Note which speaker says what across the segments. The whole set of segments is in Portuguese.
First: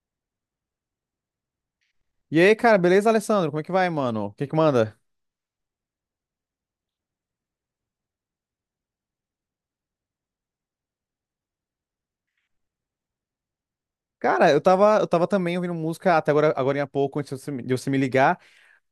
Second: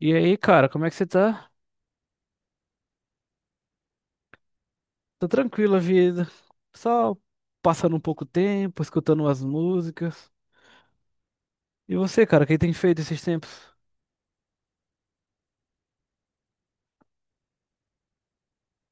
Speaker 1: E aí, cara, como é que você tá?
Speaker 2: E aí, cara, beleza, Alessandro? Como é que vai, mano? O que que manda?
Speaker 1: Tá tranquila a vida? Só passando um pouco tempo, escutando umas músicas. E você, cara, o que tem feito esses tempos?
Speaker 2: Cara, eu tava também ouvindo música até agora, agora há pouco, antes de você me ligar.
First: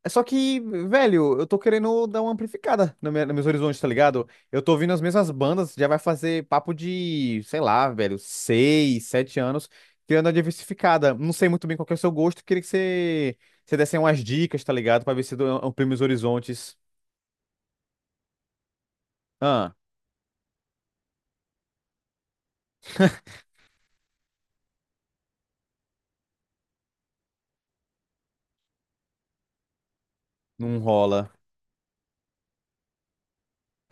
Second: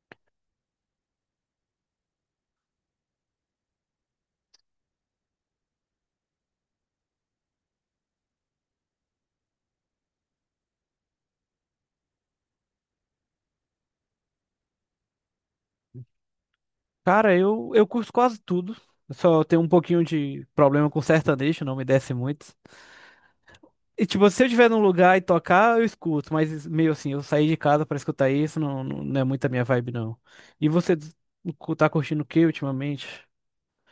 Speaker 2: Só que, velho, eu tô querendo dar uma amplificada no meu, nos meus horizontes, tá ligado? Eu tô ouvindo as mesmas bandas, já vai fazer papo de, sei lá, velho, 6, 7 anos, querendo uma diversificada. Não sei muito bem qual que é o seu gosto, queria que você desse aí umas dicas, tá ligado? Pra ver se eu amplio meus horizontes.
Speaker 1: Cara, eu curto quase tudo. Eu só tenho um
Speaker 2: Ah,
Speaker 1: pouquinho de problema com sertanejo, não me desce muito. E tipo, se eu estiver num lugar e tocar, eu escuto, mas meio assim, eu sair de casa pra escutar isso não, não, não é muito a minha vibe, não. E
Speaker 2: não
Speaker 1: você
Speaker 2: rola.
Speaker 1: tá curtindo o que ultimamente?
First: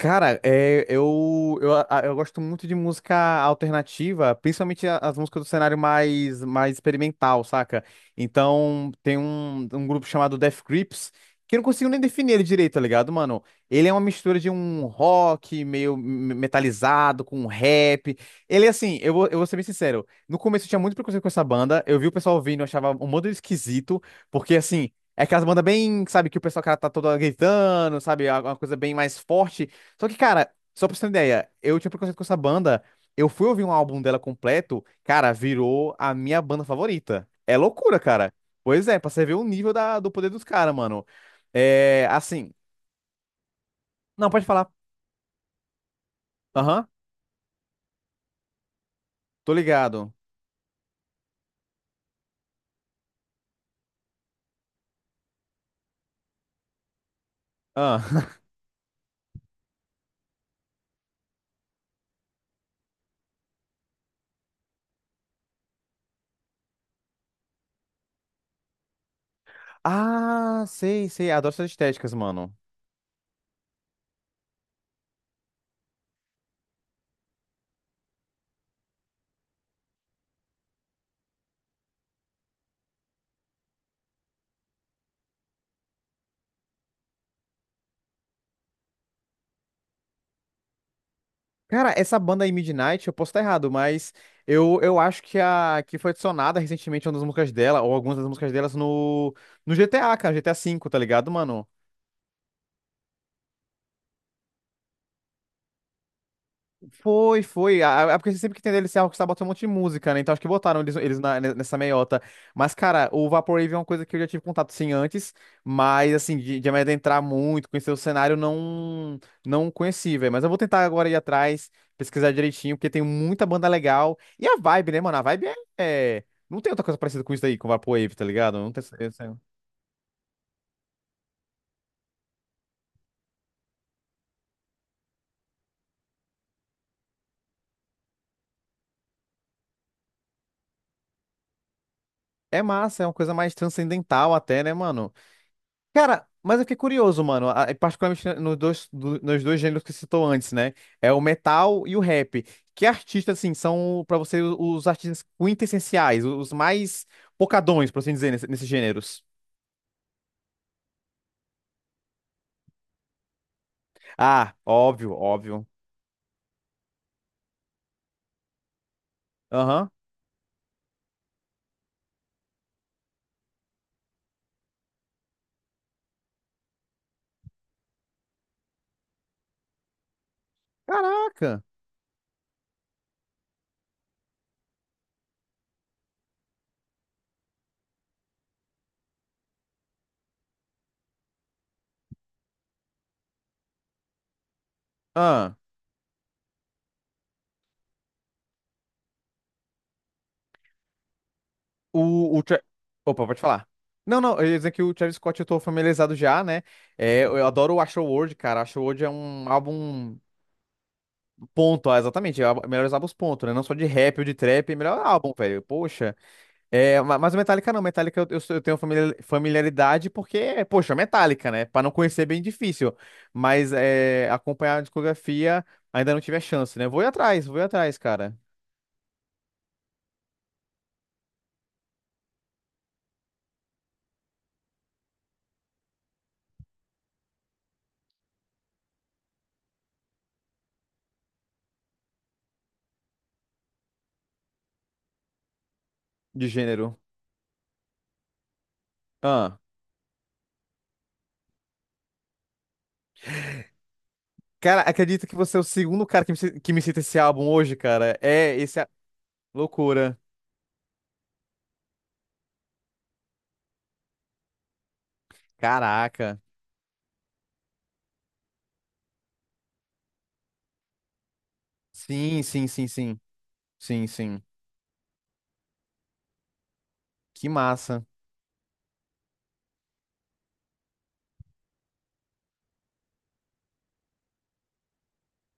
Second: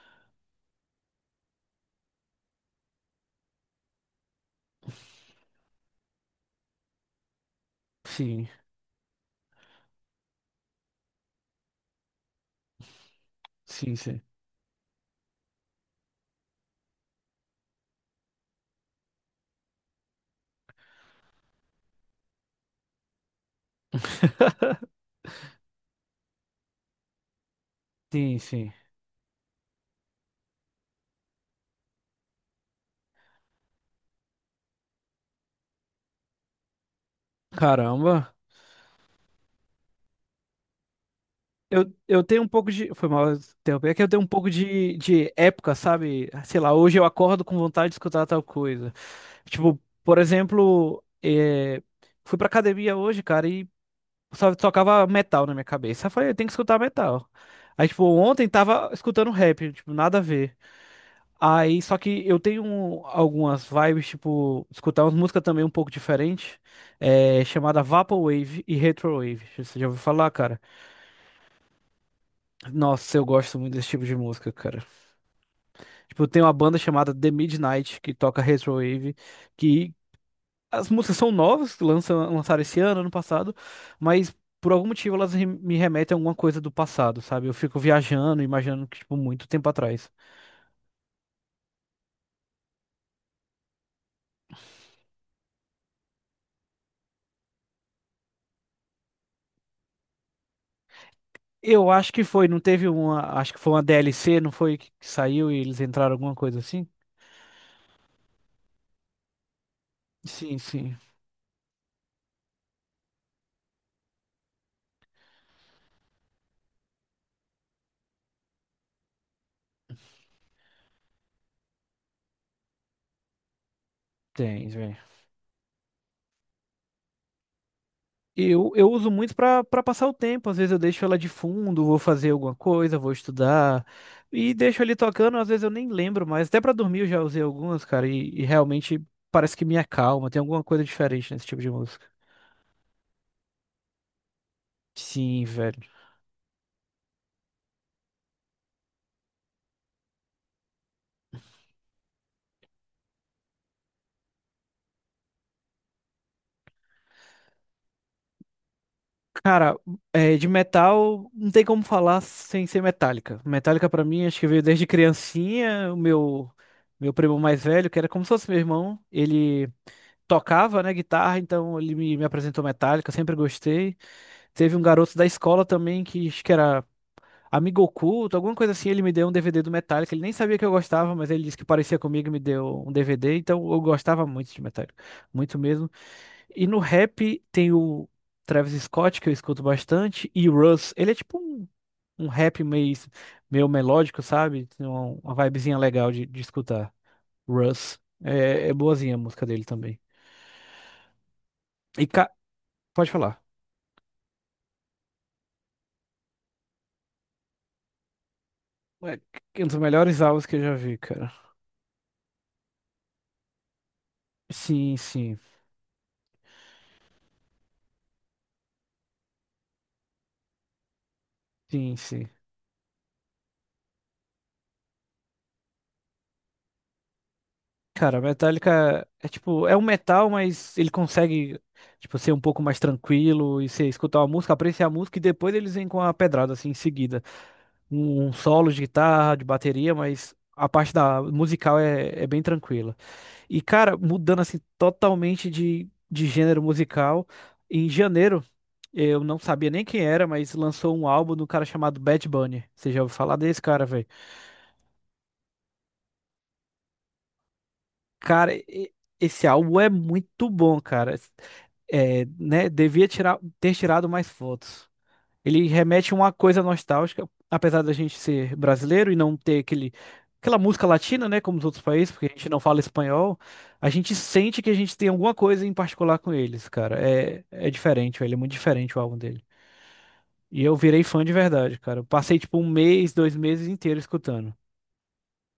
Speaker 2: Cara, eu gosto muito de música alternativa, principalmente as músicas do cenário mais experimental, saca?
Speaker 1: Sim,
Speaker 2: Então, tem um grupo chamado Death Grips, que eu não consigo nem definir ele direito, tá ligado, mano? Ele é
Speaker 1: sim,
Speaker 2: uma
Speaker 1: sim.
Speaker 2: mistura de um rock meio metalizado com um rap. Ele, é assim, eu vou ser bem sincero, no começo eu tinha muito preconceito com essa banda, eu vi o pessoal ouvindo, eu achava um modo esquisito, porque, assim, é aquelas bandas bem, sabe, que o pessoal, cara, tá todo gritando, sabe, é
Speaker 1: Sim,
Speaker 2: uma
Speaker 1: sim.
Speaker 2: coisa bem mais forte. Só que, cara, só pra você ter uma ideia, eu tinha preconceito com essa banda. Eu fui ouvir um álbum dela completo, cara, virou a minha banda favorita. É loucura, cara.
Speaker 1: Caramba.
Speaker 2: Pois é, pra você ver o nível da, do poder dos caras, mano. É,
Speaker 1: Eu tenho um
Speaker 2: assim.
Speaker 1: pouco de. Foi mal interromper. É que eu tenho um
Speaker 2: Não, pode
Speaker 1: pouco
Speaker 2: falar.
Speaker 1: de época, sabe? Sei lá,
Speaker 2: Aham,
Speaker 1: hoje eu acordo com vontade de escutar tal coisa.
Speaker 2: tô
Speaker 1: Tipo,
Speaker 2: ligado.
Speaker 1: por exemplo, fui pra academia hoje, cara, e só tocava metal na minha cabeça. Eu falei, eu tenho que escutar metal. Aí, tipo,
Speaker 2: Ah.
Speaker 1: ontem tava escutando rap, tipo, nada a ver. Aí, só que eu tenho um, algumas vibes, tipo, escutar umas músicas também um pouco diferente, chamada Vaporwave e Retrowave. Você já ouviu falar, cara?
Speaker 2: Ah, sei, sei. Adoro essas estéticas, mano.
Speaker 1: Nossa, eu gosto muito desse tipo de música, cara. Tipo, tem uma banda chamada The Midnight que toca Retrowave, que as músicas são novas, que lançam, lançaram esse ano, ano passado, mas por algum motivo elas me remetem a alguma coisa do passado, sabe? Eu fico viajando, imaginando que, tipo, muito tempo atrás.
Speaker 2: Cara, essa banda aí, Midnight, eu posso estar errado, mas eu acho que foi adicionada recentemente uma das músicas dela, ou algumas das músicas delas, no GTA, cara, GTA V, tá ligado, mano?
Speaker 1: Eu acho que foi, não teve uma, acho que foi uma DLC, não foi que saiu e eles entraram alguma coisa assim?
Speaker 2: Foi, foi. Ah, é porque sempre que tem DLC, a Rockstar bota um monte de música, né? Então acho que
Speaker 1: Sim,
Speaker 2: botaram eles,
Speaker 1: sim,
Speaker 2: eles nessa meiota. Mas, cara, o Vaporwave é uma coisa que eu já tive contato sim antes, mas assim, de me adentrar muito, conhecer o cenário, não conheci, velho. Mas eu vou tentar agora ir atrás, pesquisar direitinho, porque tem muita banda legal. E a
Speaker 1: tem,
Speaker 2: vibe, né, mano? A vibe é. Não tem outra coisa parecida com isso aí, com o Vaporwave, tá ligado?
Speaker 1: Eu,
Speaker 2: Não tem...
Speaker 1: eu
Speaker 2: essa-
Speaker 1: uso muito
Speaker 2: essa-
Speaker 1: para passar o tempo. Às vezes eu deixo ela de fundo, vou fazer alguma coisa, vou estudar e deixo ali tocando. Às vezes eu nem lembro mais. Até para dormir eu já usei algumas, cara, e realmente parece que me acalma. Tem alguma coisa diferente nesse tipo de música.
Speaker 2: É massa, é uma coisa mais transcendental até, né, mano?
Speaker 1: Sim, velho.
Speaker 2: Cara, mas eu fiquei curioso, mano. Particularmente nos dois gêneros que você citou antes, né? É o metal e o rap. Que artistas, assim, são pra você os artistas quintessenciais, os mais pocadões, por assim dizer, nesses gêneros?
Speaker 1: Cara, é, de metal não tem como falar sem ser Metallica. Metallica pra mim acho que
Speaker 2: Ah,
Speaker 1: veio desde
Speaker 2: óbvio, óbvio.
Speaker 1: criancinha. O meu primo mais velho, que era como se fosse meu irmão, ele
Speaker 2: Aham.
Speaker 1: tocava, né, guitarra, então ele me apresentou Metallica, eu sempre gostei. Teve um garoto da escola também que acho que era amigo oculto, alguma coisa assim. Ele me deu um DVD do Metallica. Ele nem sabia que eu gostava, mas ele disse
Speaker 2: Caraca.
Speaker 1: que parecia comigo e me deu um DVD. Então eu gostava muito de Metallica, muito mesmo. E no rap tem o Travis Scott, que eu escuto bastante, e o Russ. Ele é tipo um, um rap meio, meio melódico, sabe? Tem uma
Speaker 2: Ah,
Speaker 1: vibezinha legal de escutar. Russ. É, é boazinha a música dele também. E ca...
Speaker 2: o, o Tra-
Speaker 1: pode
Speaker 2: Opa,
Speaker 1: falar.
Speaker 2: pode falar. Não, não, eu ia dizer que o Travis Scott eu tô familiarizado já, né? É, eu adoro o Astroworld, cara. Astroworld é um
Speaker 1: É um dos
Speaker 2: álbum.
Speaker 1: melhores álbuns que eu já vi, cara.
Speaker 2: Ponto, ah, exatamente. Melhores álbuns, ponto, né? Não só de rap ou de trap, é
Speaker 1: Sim,
Speaker 2: melhor álbum,
Speaker 1: sim.
Speaker 2: velho. Poxa. É, mas o Metallica não. Metallica eu tenho familiaridade porque, poxa, Metallica, né? Pra não
Speaker 1: Sim,
Speaker 2: conhecer é
Speaker 1: sim.
Speaker 2: bem difícil. Mas é, acompanhar a discografia ainda não tive a chance, né? Vou ir atrás,
Speaker 1: Cara,
Speaker 2: cara.
Speaker 1: Metallica é tipo, é um metal, mas ele consegue, tipo, ser um pouco mais tranquilo e você escutar uma música, apreciar a música e depois eles vêm com a pedrada, assim, em seguida. Um solo de guitarra, de bateria, mas a parte da musical é, é bem tranquila. E, cara, mudando, assim, totalmente de
Speaker 2: De
Speaker 1: gênero
Speaker 2: gênero.
Speaker 1: musical, em janeiro, eu não
Speaker 2: Ah.
Speaker 1: sabia nem quem era, mas lançou um álbum do cara chamado Bad Bunny. Você já ouviu falar desse cara, velho?
Speaker 2: Cara, acredita que você é o segundo cara que me cita esse álbum hoje, cara?
Speaker 1: Cara, esse álbum é
Speaker 2: Loucura.
Speaker 1: muito bom, cara. É, né, devia tirar, ter tirado mais fotos. Ele remete a uma
Speaker 2: Caraca.
Speaker 1: coisa nostálgica, apesar da gente ser brasileiro e não ter aquele, aquela música latina, né, como os outros países, porque a
Speaker 2: Sim,
Speaker 1: gente não
Speaker 2: sim,
Speaker 1: fala
Speaker 2: sim, sim.
Speaker 1: espanhol, a
Speaker 2: Sim,
Speaker 1: gente
Speaker 2: sim.
Speaker 1: sente que a gente tem alguma coisa em particular com eles, cara. É,
Speaker 2: Que
Speaker 1: é
Speaker 2: massa.
Speaker 1: diferente, velho, é muito diferente o álbum dele. E eu virei fã de verdade, cara. Eu passei tipo um mês, dois meses inteiro escutando.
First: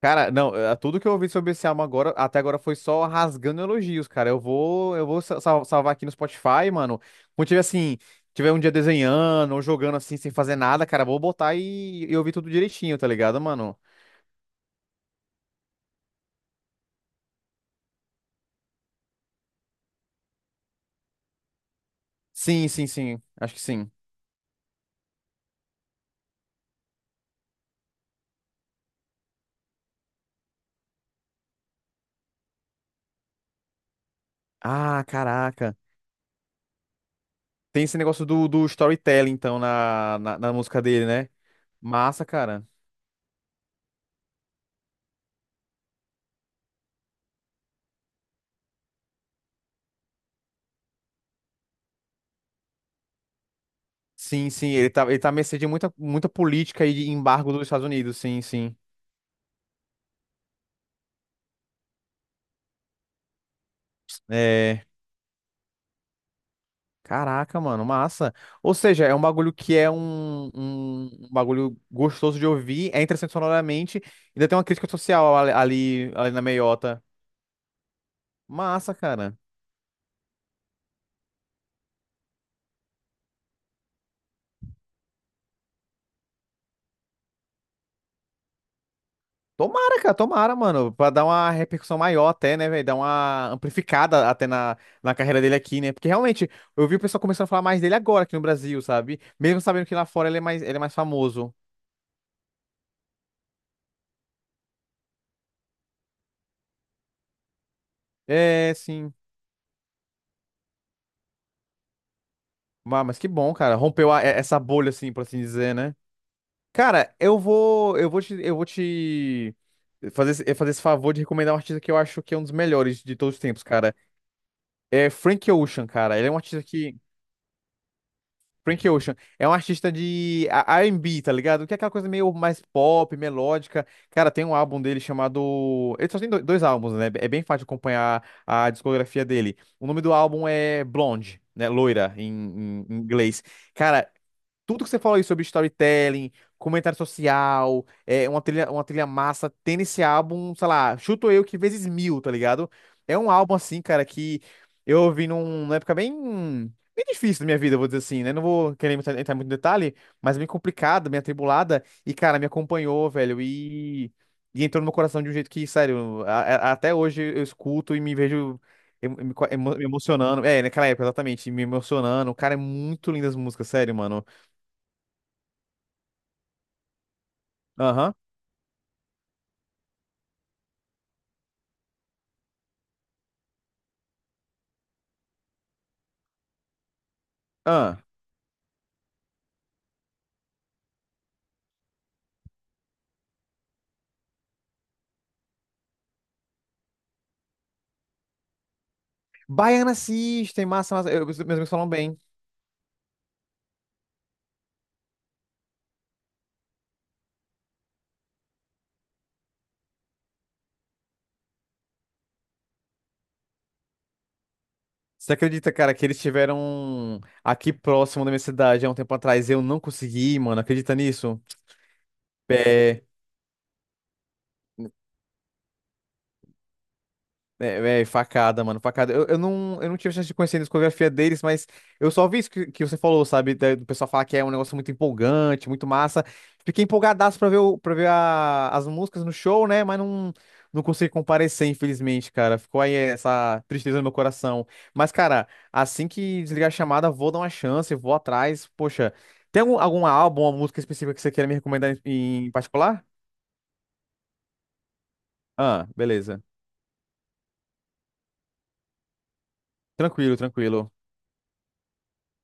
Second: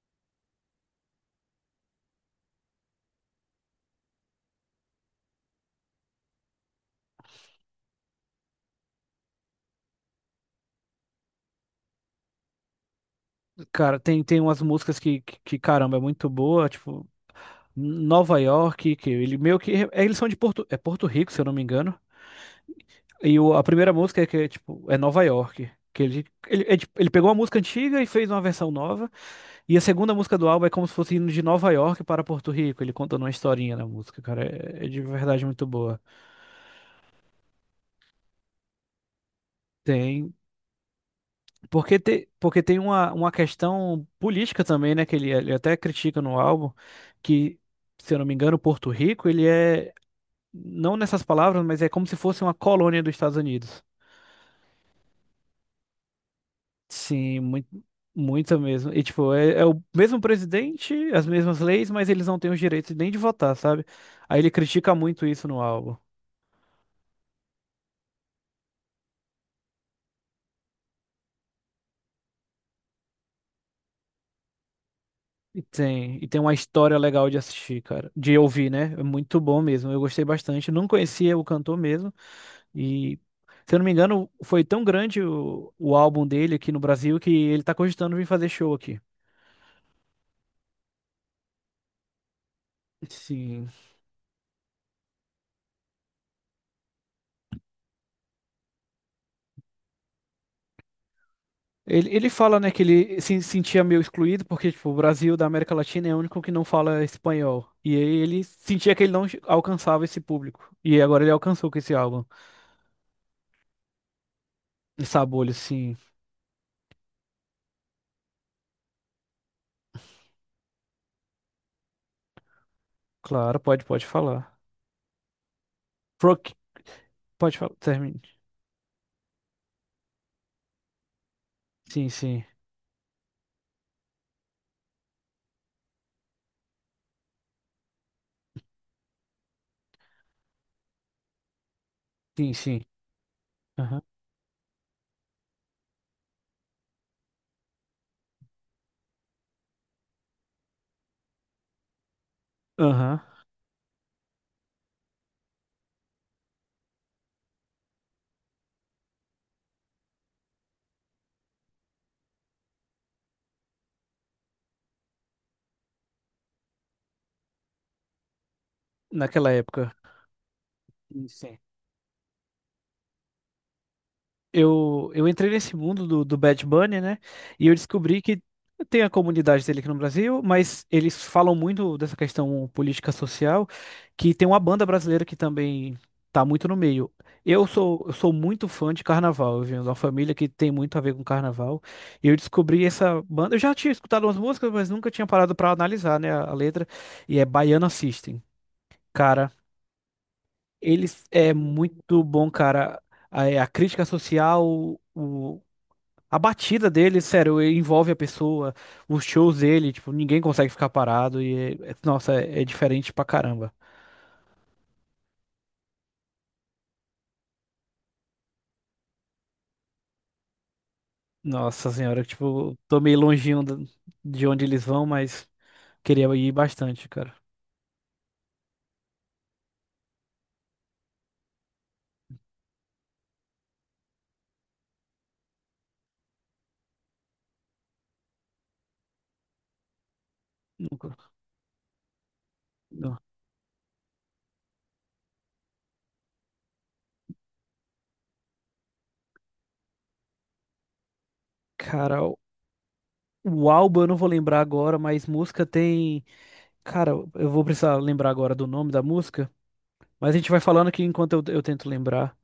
Speaker 2: Cara, não, tudo que eu ouvi sobre esse álbum agora, até agora foi só rasgando elogios, cara. Eu vou salvar aqui no Spotify, mano. Quando tiver um dia desenhando ou jogando assim sem fazer nada, cara, vou botar e ouvir tudo direitinho, tá ligado, mano?
Speaker 1: Cara, tem, tem umas músicas que, caramba, é muito boa, tipo Nova York, que ele meio que. É, eles são de Porto, é Porto Rico, se eu não me engano.
Speaker 2: Sim, sim, sim.
Speaker 1: E
Speaker 2: Acho que
Speaker 1: a
Speaker 2: sim.
Speaker 1: primeira música é que é, tipo, é Nova York. Que ele, ele pegou uma música antiga e fez uma versão nova. E a segunda música do álbum é como se fosse indo de Nova York para Porto Rico. Ele contando uma historinha na música, cara. É, é de
Speaker 2: Ah,
Speaker 1: verdade muito
Speaker 2: caraca.
Speaker 1: boa.
Speaker 2: Tem esse negócio do storytelling, então, na,
Speaker 1: Tem.
Speaker 2: na, na música dele, né?
Speaker 1: Porque,
Speaker 2: Massa,
Speaker 1: te, porque
Speaker 2: cara.
Speaker 1: tem uma questão política também, né? Que ele até critica no álbum, que, se eu não me engano, Porto Rico, ele é. Não nessas palavras, mas é como se fosse uma colônia dos Estados Unidos.
Speaker 2: Sim, sim, ele tá à mercê de muita, muita política e de
Speaker 1: Sim,
Speaker 2: embargo dos
Speaker 1: muito,
Speaker 2: Estados Unidos, sim,
Speaker 1: muita
Speaker 2: sim.
Speaker 1: mesmo. E tipo, é, é o mesmo presidente, as mesmas leis, mas eles não têm os direitos nem de votar, sabe? Aí ele
Speaker 2: É.
Speaker 1: critica muito isso no álbum.
Speaker 2: Caraca, mano, massa. Ou seja, é um bagulho que é um bagulho gostoso de ouvir, é interessante sonoramente, ainda tem uma crítica social ali, ali
Speaker 1: E
Speaker 2: ali
Speaker 1: tem
Speaker 2: na
Speaker 1: uma história
Speaker 2: meiota.
Speaker 1: legal de assistir, cara. De ouvir, né?
Speaker 2: Massa,
Speaker 1: É
Speaker 2: cara.
Speaker 1: muito bom mesmo. Eu gostei bastante. Não conhecia o cantor mesmo. E, se eu não me engano, foi tão grande o álbum dele aqui no Brasil que ele tá cogitando vir fazer show aqui.
Speaker 2: Tomara, cara, tomara, mano, pra dar uma repercussão maior até, né, velho, dar uma
Speaker 1: Sim.
Speaker 2: amplificada até na carreira dele aqui, né, porque realmente, eu vi o pessoal começando a falar mais dele agora aqui no Brasil, sabe, mesmo sabendo que lá fora ele é mais famoso.
Speaker 1: Ele fala, né, que ele se sentia meio excluído, porque, tipo, o Brasil da América Latina é o único que não fala espanhol. E aí ele
Speaker 2: É,
Speaker 1: sentia que ele
Speaker 2: sim.
Speaker 1: não alcançava esse público. E agora ele alcançou com esse álbum.
Speaker 2: Ah, mas que bom, cara, rompeu essa bolha,
Speaker 1: E
Speaker 2: assim, por assim
Speaker 1: Sabolio,
Speaker 2: dizer, né?
Speaker 1: sim.
Speaker 2: Cara, eu vou te fazer esse favor de recomendar um artista que eu acho que é um dos melhores de todos os
Speaker 1: Claro,
Speaker 2: tempos,
Speaker 1: pode,
Speaker 2: cara.
Speaker 1: pode falar.
Speaker 2: É Frank Ocean, cara. Ele é um
Speaker 1: Proc,
Speaker 2: artista que
Speaker 1: pode falar, termine.
Speaker 2: Frank Ocean é um artista de R&B, tá ligado? Que é aquela
Speaker 1: Sim,
Speaker 2: coisa meio
Speaker 1: sim.
Speaker 2: mais pop, melódica. Cara, tem um álbum dele chamado. Ele só tem dois álbuns, né? É bem fácil de acompanhar a discografia dele. O nome do álbum é Blonde, né? Loira em,
Speaker 1: Sim, sim.
Speaker 2: em inglês.
Speaker 1: Aham.
Speaker 2: Cara, tudo que você falou aí sobre storytelling, comentário social, uma trilha massa, tem esse álbum, sei lá, chuto eu que vezes mil, tá ligado? É
Speaker 1: Aham.
Speaker 2: um álbum assim, cara, que eu ouvi numa época bem, bem difícil da minha vida, vou dizer assim, né? Não vou querer entrar muito em detalhe, mas bem complicada, bem atribulada, e, cara, me acompanhou, velho, e entrou no meu coração de um jeito que, sério, até hoje eu escuto e me vejo. emo- Me
Speaker 1: Naquela
Speaker 2: emo- me
Speaker 1: época.
Speaker 2: emocionando, naquela época,
Speaker 1: Sim,
Speaker 2: exatamente,
Speaker 1: sim.
Speaker 2: me emocionando. Cara, é muito lindas as músicas, sério, mano.
Speaker 1: Eu entrei nesse mundo do, do Bad Bunny, né? E eu
Speaker 2: Aham.
Speaker 1: descobri que tem a comunidade dele aqui no Brasil, mas eles falam muito dessa questão política social, que tem uma banda brasileira que também tá muito no meio. Eu
Speaker 2: Ah.
Speaker 1: sou, eu sou muito fã de carnaval, eu venho de uma família que tem muito a ver com carnaval. E eu descobri essa banda. Eu já tinha escutado umas músicas, mas nunca tinha parado pra analisar, né, a letra. E é Baiana System. Cara,
Speaker 2: Baiana System, massa, massa.
Speaker 1: eles
Speaker 2: Meus
Speaker 1: é
Speaker 2: amigos falam bem.
Speaker 1: muito bom, cara. A crítica social, o, a batida dele, sério, envolve a pessoa, os shows dele, tipo, ninguém consegue ficar parado e, nossa, é, é diferente pra caramba.
Speaker 2: Você acredita, cara, que eles tiveram aqui próximo da minha cidade há um tempo atrás e eu não consegui, mano? Acredita nisso?
Speaker 1: Nossa senhora, tipo, tô
Speaker 2: É,
Speaker 1: meio longinho de onde eles vão, mas queria ir bastante, cara.
Speaker 2: É, véi, facada, mano, facada. Eu não tive chance de conhecer a discografia deles, mas eu só vi isso que você falou, sabe? Do pessoal falar que é um negócio muito empolgante, muito massa. Fiquei empolgadaço pra ver as músicas no show, né? Mas não, não consegui
Speaker 1: Nunca-
Speaker 2: comparecer, infelizmente, cara. Ficou aí
Speaker 1: não.
Speaker 2: essa tristeza no meu coração. Mas, cara, assim que desligar a chamada, vou dar uma chance, vou atrás. Poxa, tem algum álbum, uma música específica que você queira me recomendar
Speaker 1: Cara,
Speaker 2: em particular?
Speaker 1: o álbum eu não vou lembrar agora, mas música
Speaker 2: Ah,
Speaker 1: tem.
Speaker 2: beleza.
Speaker 1: Cara, eu vou precisar lembrar agora do nome da música, mas
Speaker 2: Tranquilo,
Speaker 1: a gente vai falando
Speaker 2: tranquilo.
Speaker 1: aqui enquanto eu tento lembrar.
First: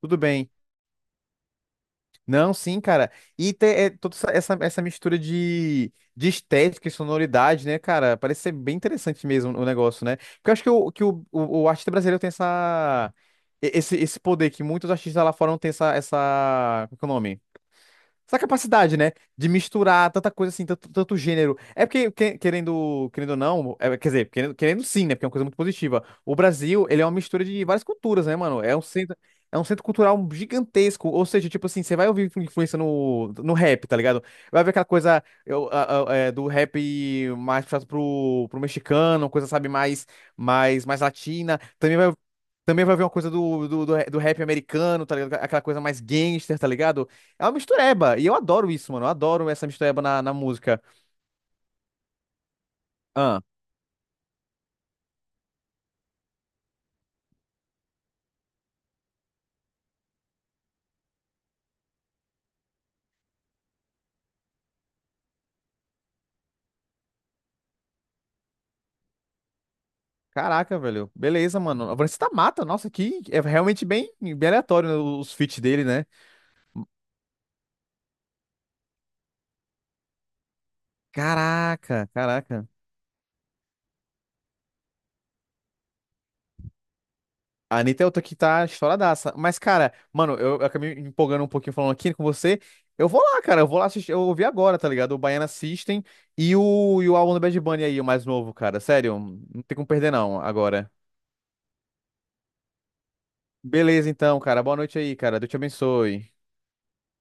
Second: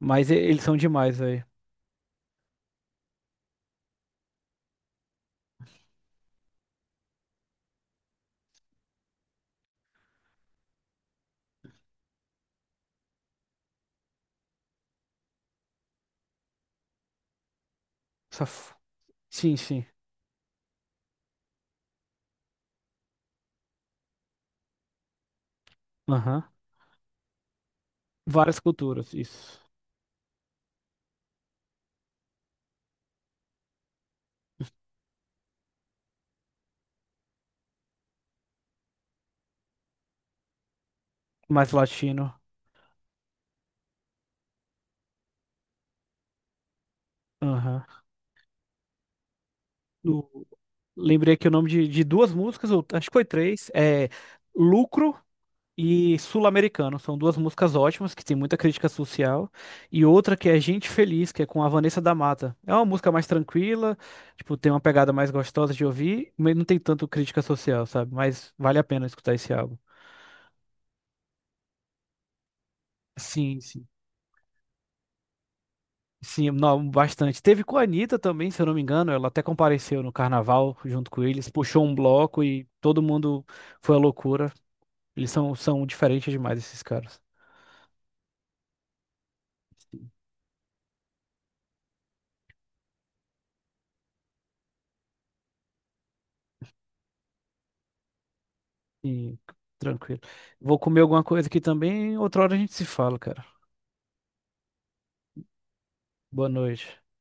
Speaker 2: Tudo bem.
Speaker 1: eles são demais, velho.
Speaker 2: Não, sim, cara. E toda essa mistura de estética e sonoridade, né, cara? Parece ser bem interessante mesmo o negócio, né? Porque eu acho que o artista brasileiro tem esse poder que muitos artistas lá fora não têm essa. Qual que é o nome? Essa capacidade, né? De
Speaker 1: Sim, sim.
Speaker 2: misturar tanta coisa assim, tanto gênero. É porque, querendo, querendo, ou não, quer dizer, querendo sim, né? Porque é uma coisa muito positiva. O
Speaker 1: Aham.
Speaker 2: Brasil, ele é uma mistura de várias culturas, né,
Speaker 1: Várias
Speaker 2: mano? É um
Speaker 1: culturas,
Speaker 2: centro, é
Speaker 1: isso.
Speaker 2: um centro cultural gigantesco. Ou seja, tipo assim, você vai ouvir influência no rap, tá ligado? Vai ver aquela coisa eu, a- é, do rap mais puxado pro mexicano, coisa, sabe, mais latina.
Speaker 1: Mais
Speaker 2: Também vai
Speaker 1: latino.
Speaker 2: também vai ver uma coisa do rap americano, tá ligado? Aquela coisa mais gangster, tá ligado? É uma
Speaker 1: Aham.
Speaker 2: mistureba. E eu adoro isso, mano. Eu adoro essa mistureba na
Speaker 1: No-
Speaker 2: música.
Speaker 1: Lembrei aqui o nome de duas músicas, ou acho que foi
Speaker 2: Ah,
Speaker 1: três. É Lucro e Sul-Americano. São duas músicas ótimas, que tem muita crítica social. E outra que é Gente Feliz, que é com a Vanessa da Mata. É uma música mais tranquila, tipo, tem uma pegada mais gostosa de ouvir, mas não tem tanto crítica social, sabe? Mas vale a pena escutar esse álbum.
Speaker 2: caraca, velho. Beleza, mano. A Vanessa mata. Nossa, que é
Speaker 1: Sim,
Speaker 2: realmente
Speaker 1: sim.
Speaker 2: bem, bem aleatório né, os feats dele, né?
Speaker 1: Sim, não, bastante. Teve com a Anitta também, se eu não me engano, ela até compareceu no carnaval junto com eles, puxou um
Speaker 2: Caraca,
Speaker 1: bloco e
Speaker 2: caraca.
Speaker 1: todo mundo foi à loucura. Eles são, são diferentes demais, esses caras.
Speaker 2: A Anitta é outra que tá estouradaça. Mas, cara, mano, eu acabei me empolgando um pouquinho falando aqui com você. Eu vou lá, cara. Eu vou lá assistir. Eu ouvi agora, tá ligado? O Baiana System. E o álbum do Bad Bunny aí, o mais novo, cara. Sério,
Speaker 1: Sim,
Speaker 2: não tem como perder,
Speaker 1: tranquilo.
Speaker 2: não,
Speaker 1: Vou
Speaker 2: agora.
Speaker 1: comer alguma coisa aqui também, outra hora a gente se fala, cara.
Speaker 2: Beleza, então, cara. Boa noite aí, cara. Deus te abençoe.
Speaker 1: Boa noite.